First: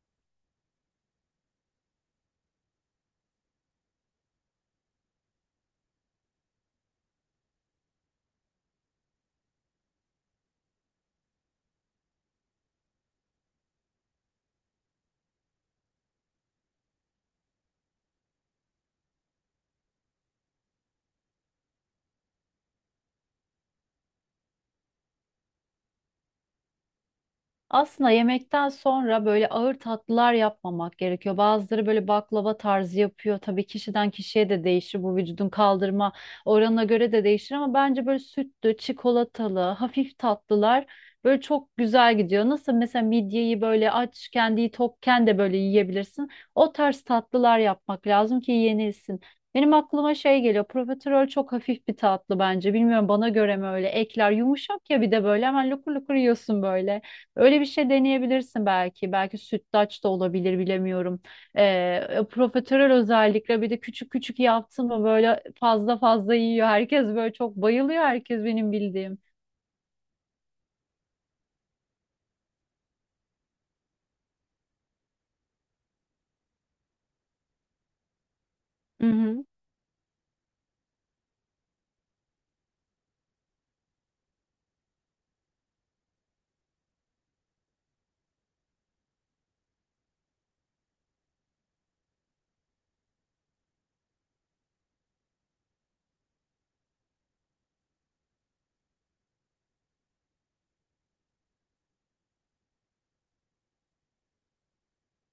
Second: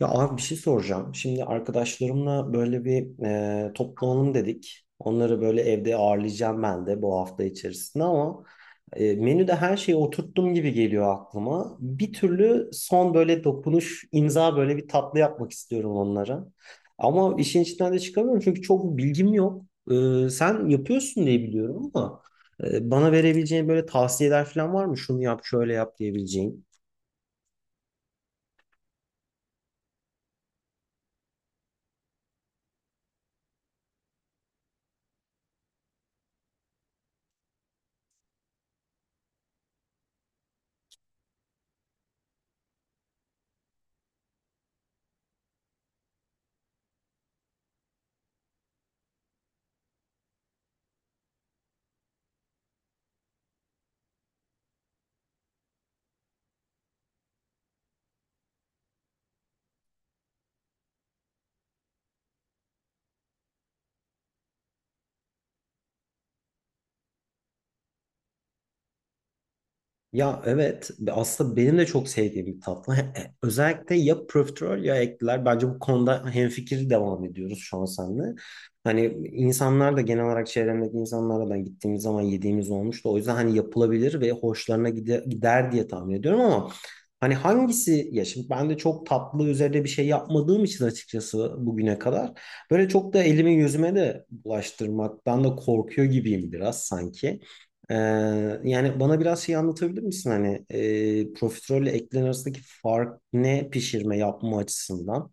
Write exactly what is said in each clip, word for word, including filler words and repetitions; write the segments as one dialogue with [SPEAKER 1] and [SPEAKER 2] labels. [SPEAKER 1] Ya abi bir şey soracağım. Şimdi arkadaşlarımla böyle bir e, toplanalım dedik. Onları böyle evde ağırlayacağım ben de bu hafta içerisinde ama e, menüde her şeyi oturttum gibi geliyor aklıma. Bir türlü son böyle dokunuş, imza böyle bir tatlı yapmak istiyorum onlara. Ama işin içinden de çıkamıyorum çünkü çok bilgim yok. E, sen yapıyorsun diye biliyorum ama e, bana verebileceğin böyle tavsiyeler falan var mı? Şunu yap, şöyle yap diyebileceğin.
[SPEAKER 2] Aslında yemekten sonra böyle ağır tatlılar yapmamak gerekiyor. Bazıları böyle baklava tarzı yapıyor. Tabii kişiden kişiye de değişir. Bu vücudun kaldırma oranına göre de değişir ama bence böyle sütlü, çikolatalı, hafif tatlılar böyle çok güzel gidiyor. Nasıl mesela midyeyi böyle aç, kendiyi tokken de böyle yiyebilirsin. O tarz tatlılar yapmak lazım ki yenilsin. Benim aklıma şey geliyor. Profiterol çok hafif bir tatlı bence. Bilmiyorum bana göre mi öyle. Ekler yumuşak ya bir de böyle hemen lukur lukur yiyorsun böyle. Öyle bir şey deneyebilirsin belki. Belki sütlaç da olabilir bilemiyorum. Ee, profiterol özellikle bir de küçük küçük yaptın mı böyle fazla fazla yiyor. Herkes böyle çok bayılıyor herkes benim bildiğim.
[SPEAKER 1] Ya evet aslında benim de çok sevdiğim bir tatlı. He- he- Özellikle ya profiterol ya ekler. Bence bu konuda hemfikir devam ediyoruz şu an seninle. Hani
[SPEAKER 2] Hı hı.
[SPEAKER 1] insanlar da genel olarak çevremdeki insanlarla da gittiğimiz zaman yediğimiz olmuştu. O yüzden hani yapılabilir ve hoşlarına gide- gider diye tahmin ediyorum ama hani hangisi ya şimdi ben de çok tatlı üzerine bir şey yapmadığım için açıkçası bugüne kadar böyle çok da elimi yüzüme de bulaştırmaktan da korkuyor gibiyim biraz sanki. Ee, Yani bana biraz şey anlatabilir misin hani e, profiterol eklerin arasındaki fark ne pişirme yapma açısından?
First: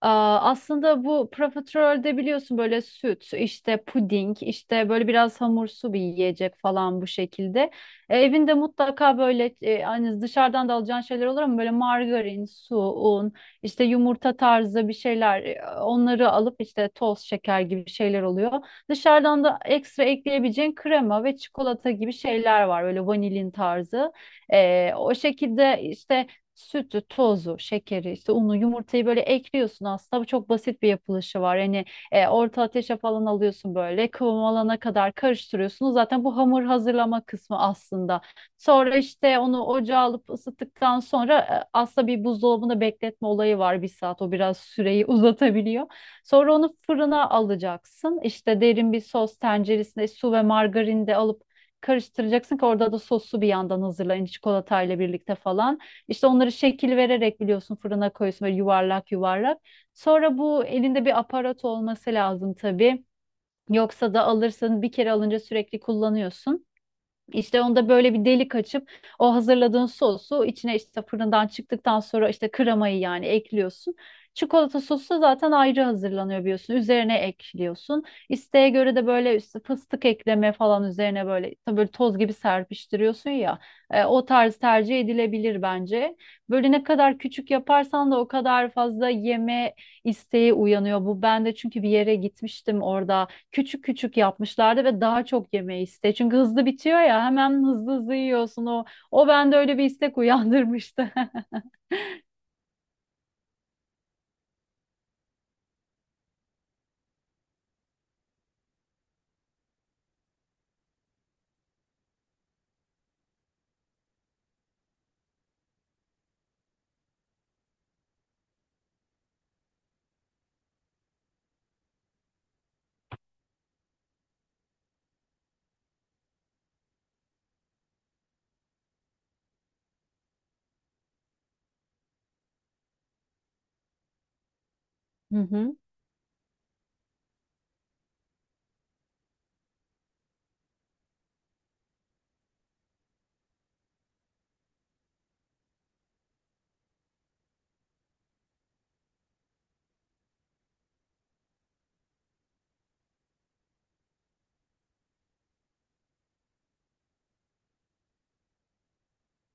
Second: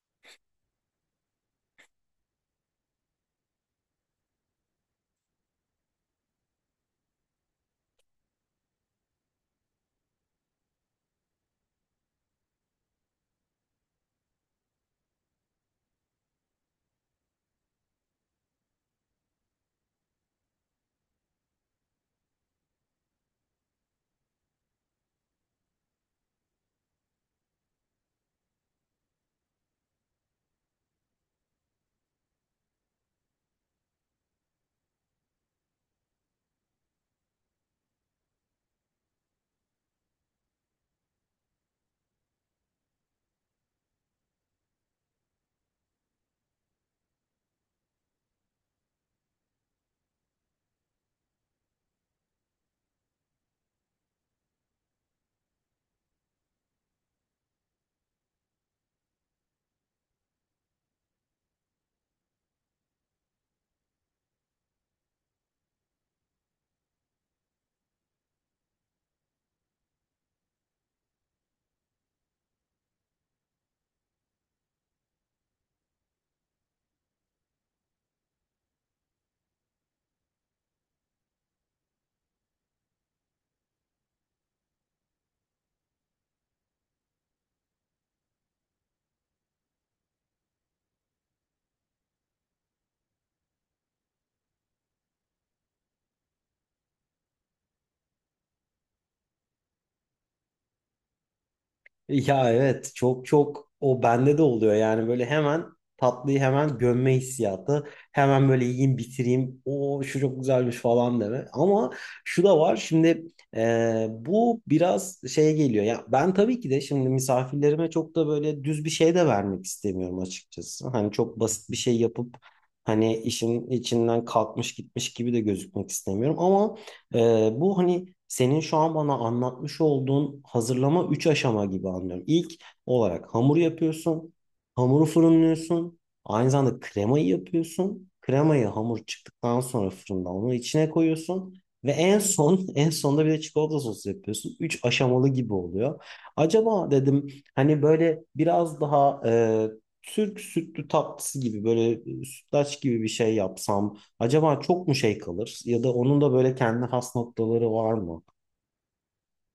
[SPEAKER 2] Aa, Aslında bu profiterolde biliyorsun böyle süt, işte puding, işte böyle biraz hamursu bir yiyecek falan bu şekilde. E, evinde mutlaka böyle e, hani dışarıdan da alacağın şeyler olur ama böyle margarin, su, un, işte yumurta tarzı bir şeyler e, onları alıp işte toz şeker gibi şeyler oluyor. Dışarıdan da ekstra ekleyebileceğin krema ve çikolata gibi şeyler var böyle vanilin tarzı. E, o şekilde işte sütü, tozu, şekeri, işte unu, yumurtayı böyle ekliyorsun aslında. Bu çok basit bir yapılışı var. Hani e, orta ateşe falan alıyorsun böyle kıvam alana kadar karıştırıyorsun. Zaten bu hamur hazırlama kısmı aslında. Sonra işte onu ocağa alıp ısıttıktan sonra e, aslında bir buzdolabında bekletme olayı var bir saat. O biraz süreyi uzatabiliyor. Sonra onu fırına alacaksın. İşte derin bir sos tenceresinde su ve margarin de alıp karıştıracaksın ki orada da sosu bir yandan hazırlayın çikolatayla birlikte falan. İşte onları şekil vererek biliyorsun fırına koyuyorsun böyle yuvarlak yuvarlak. Sonra bu elinde bir aparat olması lazım tabii. Yoksa da alırsın bir kere alınca sürekli kullanıyorsun. İşte onda böyle bir delik açıp o hazırladığın sosu içine işte fırından çıktıktan sonra işte kremayı yani ekliyorsun. Çikolata sosu da zaten ayrı hazırlanıyor biliyorsun. Üzerine ekliyorsun. İsteğe göre de böyle işte fıstık ekleme falan üzerine böyle tabii böyle toz gibi serpiştiriyorsun ya. E, o tarz tercih edilebilir bence. Böyle ne kadar küçük yaparsan da o kadar fazla yeme isteği uyanıyor. Bu ben de çünkü bir yere gitmiştim orada küçük küçük yapmışlardı ve daha çok yemeği iste. Çünkü hızlı bitiyor ya hemen hızlı hızlı yiyorsun o. O bende öyle bir istek uyandırmıştı.
[SPEAKER 1] Ya evet çok çok o bende de oluyor yani böyle hemen tatlıyı hemen gömme hissiyatı hemen böyle yiyeyim bitireyim o şu çok güzelmiş falan deme ama şu da var şimdi e, bu biraz şeye geliyor ya ben tabii ki de şimdi misafirlerime çok da böyle düz bir şey de vermek istemiyorum açıkçası hani çok basit bir şey yapıp hani işin içinden kalkmış gitmiş gibi de gözükmek istemiyorum ama ee, bu hani senin şu an bana anlatmış olduğun hazırlama üç aşama gibi anlıyorum. İlk olarak hamur yapıyorsun, hamuru
[SPEAKER 2] Hı hı.
[SPEAKER 1] fırınlıyorsun, aynı zamanda kremayı yapıyorsun. Kremayı hamur çıktıktan sonra fırından onu içine koyuyorsun ve en son en sonda bir de çikolata sosu yapıyorsun. Üç aşamalı gibi oluyor. Acaba dedim hani böyle biraz daha e, Türk sütlü tatlısı gibi böyle e, sütlaç gibi bir şey yapsam. Acaba çok mu şey kalır ya da onun da böyle kendi has noktaları var mı?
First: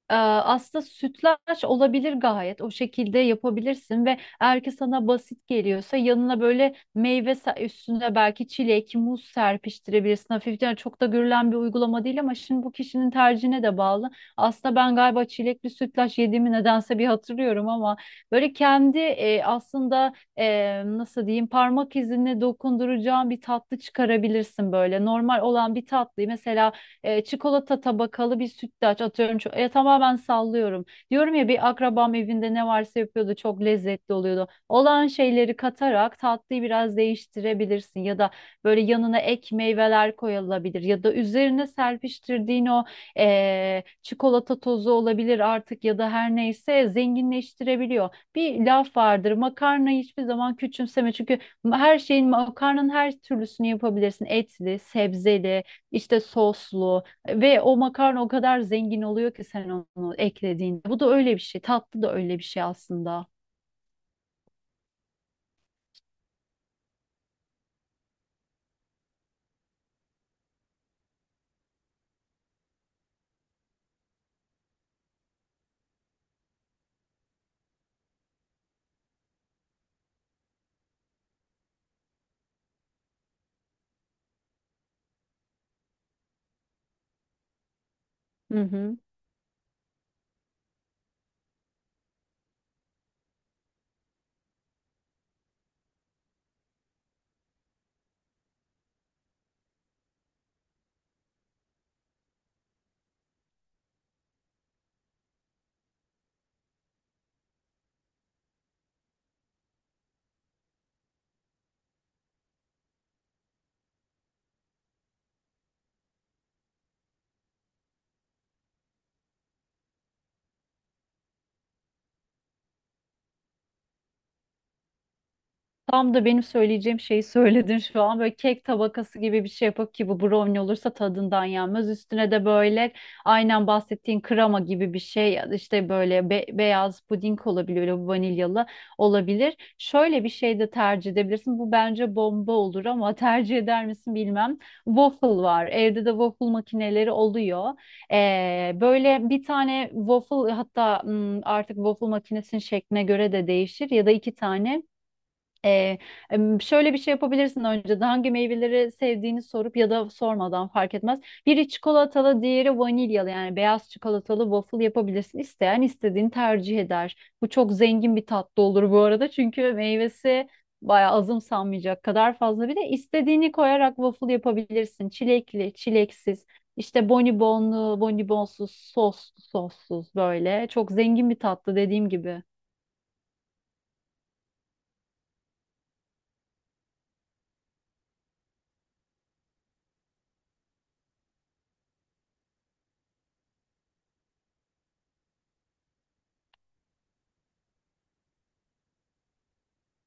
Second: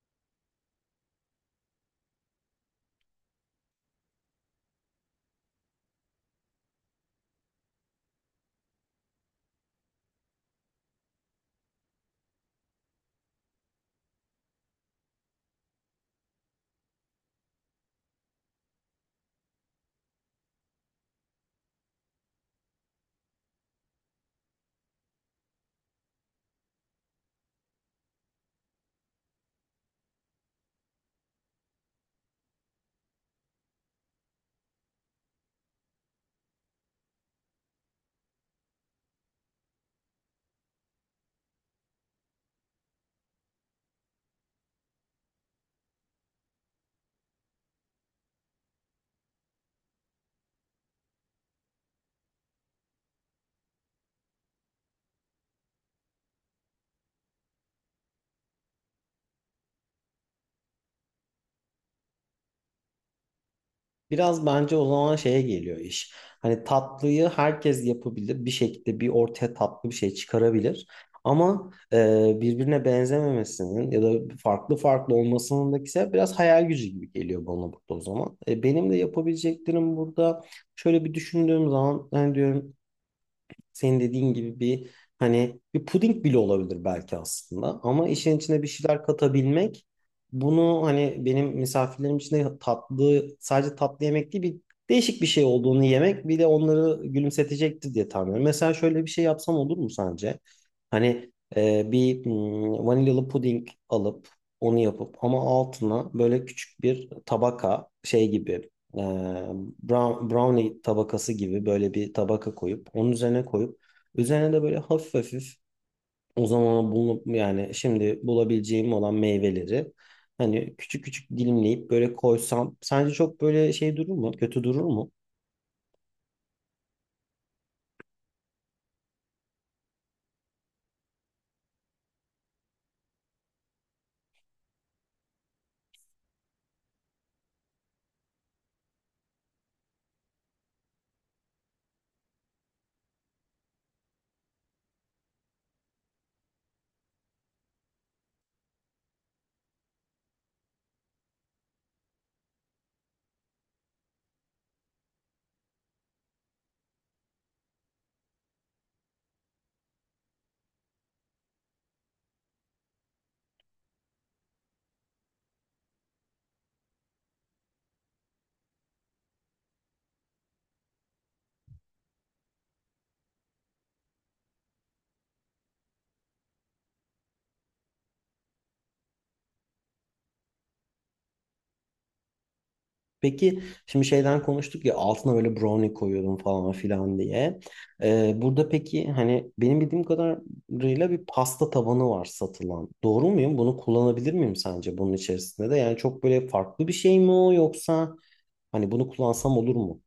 [SPEAKER 2] Ee, Aslında sütlaç olabilir gayet. O şekilde yapabilirsin ve eğer ki sana basit geliyorsa yanına böyle meyve se- üstüne belki çilek, muz serpiştirebilirsin. Hafiften yani çok da görülen bir uygulama değil ama şimdi bu kişinin tercihine de bağlı. Aslında ben galiba çilekli sütlaç yediğimi nedense bir hatırlıyorum ama böyle kendi e, aslında e, nasıl diyeyim parmak izine dokunduracağın bir tatlı çıkarabilirsin böyle. Normal olan bir tatlıyı mesela e, çikolata tabakalı bir sütlaç atıyorum. Ço- Ya tamamen sallıyorum. Diyorum ya bir akrabam evinde ne varsa yapıyordu çok lezzetli oluyordu. Olan şeyleri katarak tatlıyı biraz değiştirebilirsin ya da böyle yanına ek meyveler koyulabilir ya da üzerine serpiştirdiğin o e, çikolata tozu olabilir artık ya da her neyse zenginleştirebiliyor. Bir laf vardır makarnayı hiçbir zaman küçümseme çünkü her şeyin makarnanın her türlüsünü yapabilirsin etli, sebzeli işte soslu ve o makarna o kadar zengin oluyor ki sen onu eklediğinde. Bu da öyle bir şey. Tatlı da öyle bir şey aslında.
[SPEAKER 1] Biraz bence o zaman şeye geliyor iş. Hani tatlıyı herkes yapabilir. Bir şekilde bir ortaya tatlı bir şey çıkarabilir. Ama e, birbirine benzememesinin ya da farklı farklı olmasının da ise biraz hayal gücü gibi geliyor bana burada o zaman. E, benim de yapabileceklerim burada şöyle bir düşündüğüm zaman hani diyorum senin dediğin gibi bir hani bir puding bile olabilir belki aslında ama işin
[SPEAKER 2] Hı
[SPEAKER 1] içine bir
[SPEAKER 2] hı.
[SPEAKER 1] şeyler katabilmek bunu hani benim misafirlerim için de tatlı sadece tatlı yemek değil bir değişik bir şey olduğunu yemek bir de onları gülümsetecektir diye tahmin ediyorum. Mesela şöyle bir şey yapsam olur mu sence? Hani e, bir hmm, vanilyalı puding alıp onu yapıp ama altına böyle küçük bir tabaka şey gibi, e, brown- brownie tabakası gibi böyle bir tabaka koyup onun üzerine koyup üzerine de böyle hafif hafif o zaman bulup yani şimdi bulabileceğim olan meyveleri hani küçük küçük dilimleyip böyle koysam sence çok böyle şey durur mu? Kötü durur mu?
[SPEAKER 2] Tam da benim söyleyeceğim şeyi söyledin şu an. Böyle kek tabakası gibi bir şey yapıp ki bu brownie olursa tadından yenmez. Üstüne de böyle aynen bahsettiğin krema gibi bir şey ya da işte böyle be- beyaz puding olabilir, böyle vanilyalı olabilir. Şöyle bir şey de tercih edebilirsin. Bu bence bomba olur ama tercih eder misin bilmem. Waffle var. Evde de waffle makineleri oluyor. Ee, böyle bir tane waffle hatta hmm, artık waffle makinesinin şekline göre de değişir ya da iki tane. Ee, em, Şöyle bir şey yapabilirsin önceden hangi meyveleri sevdiğini sorup ya da sormadan fark etmez. Biri çikolatalı, diğeri vanilyalı yani beyaz çikolatalı waffle yapabilirsin. İsteyen istediğini tercih eder. Bu çok zengin bir tatlı olur bu arada çünkü meyvesi bayağı azımsanmayacak kadar fazla. Bir de istediğini koyarak waffle yapabilirsin. Çilekli, çileksiz, işte bonibonlu, bonibonsuz, soslu, sossuz böyle. Çok zengin bir tatlı dediğim gibi.
[SPEAKER 1] Peki şimdi şeyden konuştuk ya altına böyle brownie koyuyordum falan filan diye. Ee, burada peki hani benim bildiğim kadarıyla bir pasta tabanı var satılan. Doğru muyum? Bunu kullanabilir miyim sence bunun içerisinde de? Yani çok böyle farklı bir şey mi o yoksa hani bunu kullansam olur mu?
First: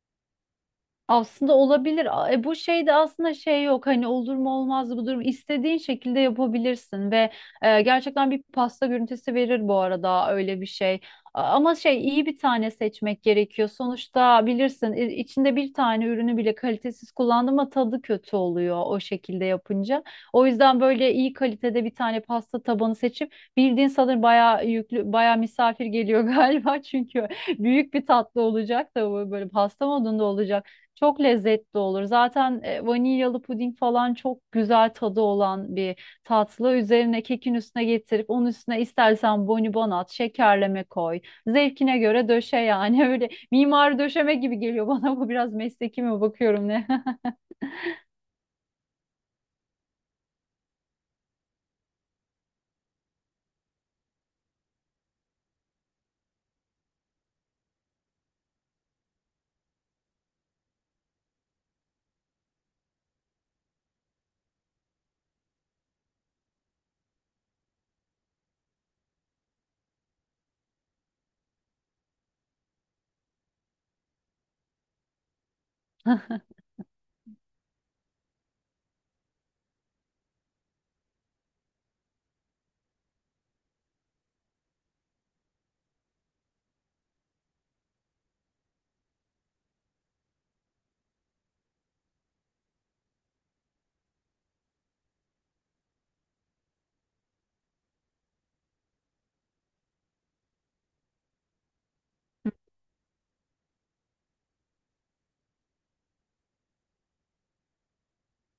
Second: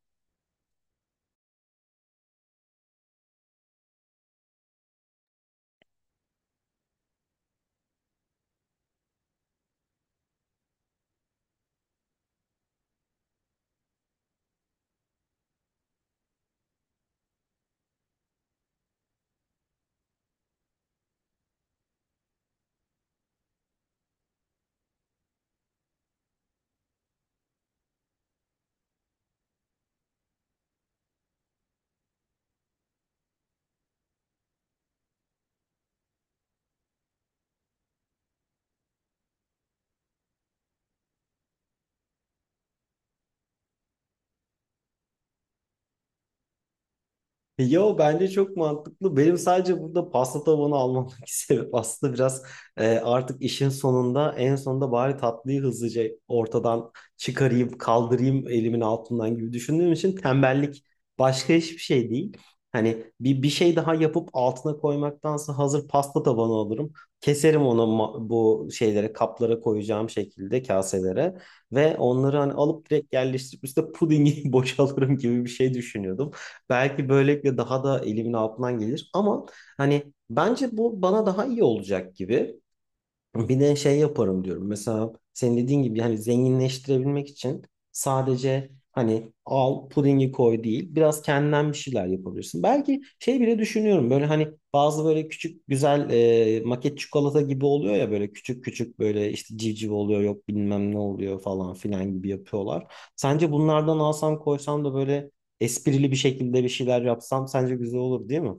[SPEAKER 2] Aslında olabilir. A- E, bu şeyde aslında şey yok hani olur mu olmaz mı bu durum istediğin şekilde yapabilirsin ve e, gerçekten bir pasta görüntüsü verir bu arada öyle bir şey. A- Ama şey iyi bir tane seçmek gerekiyor. Sonuçta bilirsin i- içinde bir tane ürünü bile kalitesiz kullandım ama tadı kötü oluyor o şekilde yapınca. O yüzden böyle iyi kalitede bir tane pasta tabanı seçip bildiğin sanırım bayağı yüklü bayağı misafir geliyor galiba çünkü büyük bir tatlı olacak da bu böyle pasta modunda olacak. Çok lezzetli olur. Zaten e, vanilyalı puding falan çok güzel tadı olan bir tatlı. Üzerine kekin üstüne getirip onun üstüne istersen bonibon at, şekerleme koy. Zevkine göre döşe yani. Öyle mimari döşeme gibi geliyor bana. Bu biraz mesleki mi bakıyorum ne?
[SPEAKER 1] Yo bence çok mantıklı. Benim sadece burada pasta tabanı almamdaki sebep aslında biraz e, artık işin sonunda en sonunda bari tatlıyı hızlıca ortadan çıkarayım, kaldırayım elimin altından gibi düşündüğüm için tembellik başka hiçbir şey değil. Hani bir, bir şey daha yapıp altına koymaktansa hazır pasta tabanı alırım. Keserim onu ma- bu şeylere kaplara koyacağım şekilde kaselere ve onları hani alıp direkt yerleştirip üstüne pudingi boşalırım gibi bir şey düşünüyordum. Belki böylelikle daha da elimin altından gelir ama hani bence bu bana daha iyi olacak gibi. Bir de şey yaparım diyorum. Mesela senin dediğin gibi hani zenginleştirebilmek için sadece hani al pudingi koy değil. Biraz kendinden bir şeyler yapabilirsin. Belki şey bile düşünüyorum. Böyle hani bazı böyle küçük güzel e, maket çikolata gibi oluyor ya böyle küçük küçük böyle işte civciv oluyor yok bilmem ne oluyor falan filan gibi yapıyorlar. Sence bunlardan alsam koysam da böyle esprili bir şekilde bir şeyler yapsam sence güzel olur değil mi?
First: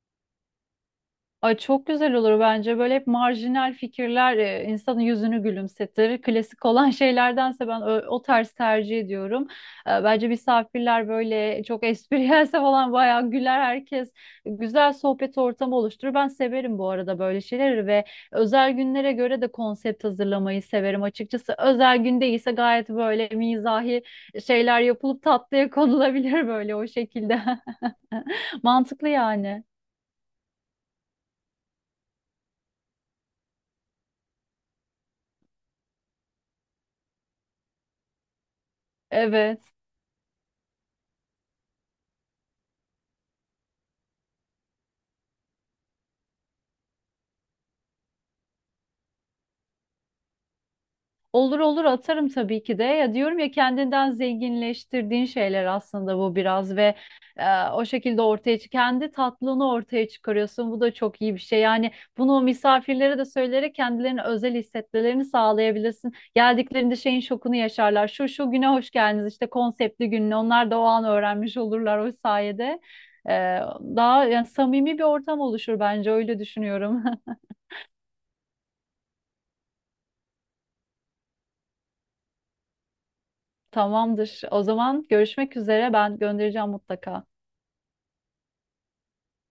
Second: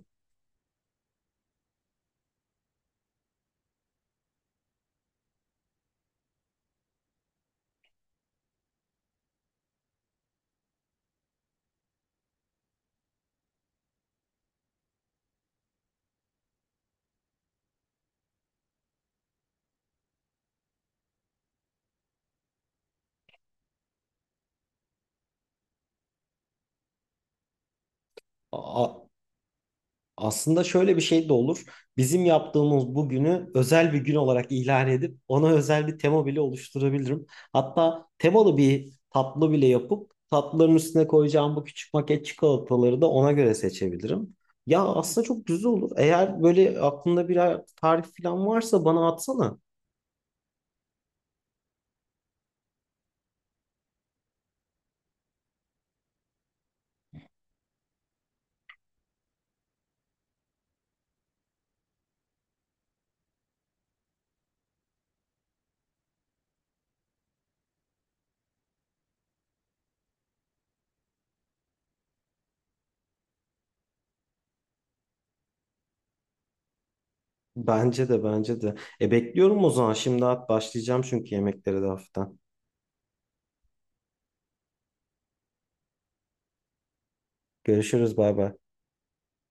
[SPEAKER 2] Ay çok güzel olur bence. Böyle hep marjinal fikirler e, insanın yüzünü gülümsetir. Klasik olan şeylerdense ben ö- o tarz tercih ediyorum. E, Bence misafirler böyle çok espriyelse falan bayağı güler herkes. Güzel sohbet ortamı oluşturur. Ben severim bu arada böyle şeyleri ve özel günlere göre de konsept hazırlamayı severim açıkçası. Özel gün değilse gayet böyle mizahi şeyler yapılıp tatlıya konulabilir böyle o şekilde.
[SPEAKER 1] Aa,
[SPEAKER 2] Mantıklı yani.
[SPEAKER 1] aslında şöyle bir şey de olur. Bizim yaptığımız bugünü özel bir gün olarak ilan edip ona özel bir tema bile oluşturabilirim. Hatta temalı bir tatlı
[SPEAKER 2] Evet.
[SPEAKER 1] bile yapıp tatlıların üstüne koyacağım bu küçük maket çikolataları da ona göre seçebilirim. Ya aslında çok güzel olur. Eğer böyle aklında bir tarif falan varsa bana atsana.
[SPEAKER 2] Olur olur atarım tabii ki de. Ya diyorum ya kendinden zenginleştirdiğin şeyler aslında bu biraz ve e, o şekilde ortaya çık kendi tatlını ortaya çıkarıyorsun. Bu da çok iyi bir şey. Yani bunu o misafirlere de söyleyerek kendilerini özel hissetmelerini sağlayabilirsin. Geldiklerinde şeyin şokunu yaşarlar. Şu şu güne hoş geldiniz işte konseptli gününe. Onlar da o an öğrenmiş olurlar o sayede. E, Daha yani samimi bir ortam oluşur bence öyle düşünüyorum.
[SPEAKER 1] Bence de, bence de. E, bekliyorum o zaman. Şimdi at, başlayacağım çünkü yemeklere de hafiften.
[SPEAKER 2] Tamamdır. O zaman görüşmek üzere. Ben göndereceğim mutlaka.
[SPEAKER 1] Görüşürüz, bay bay.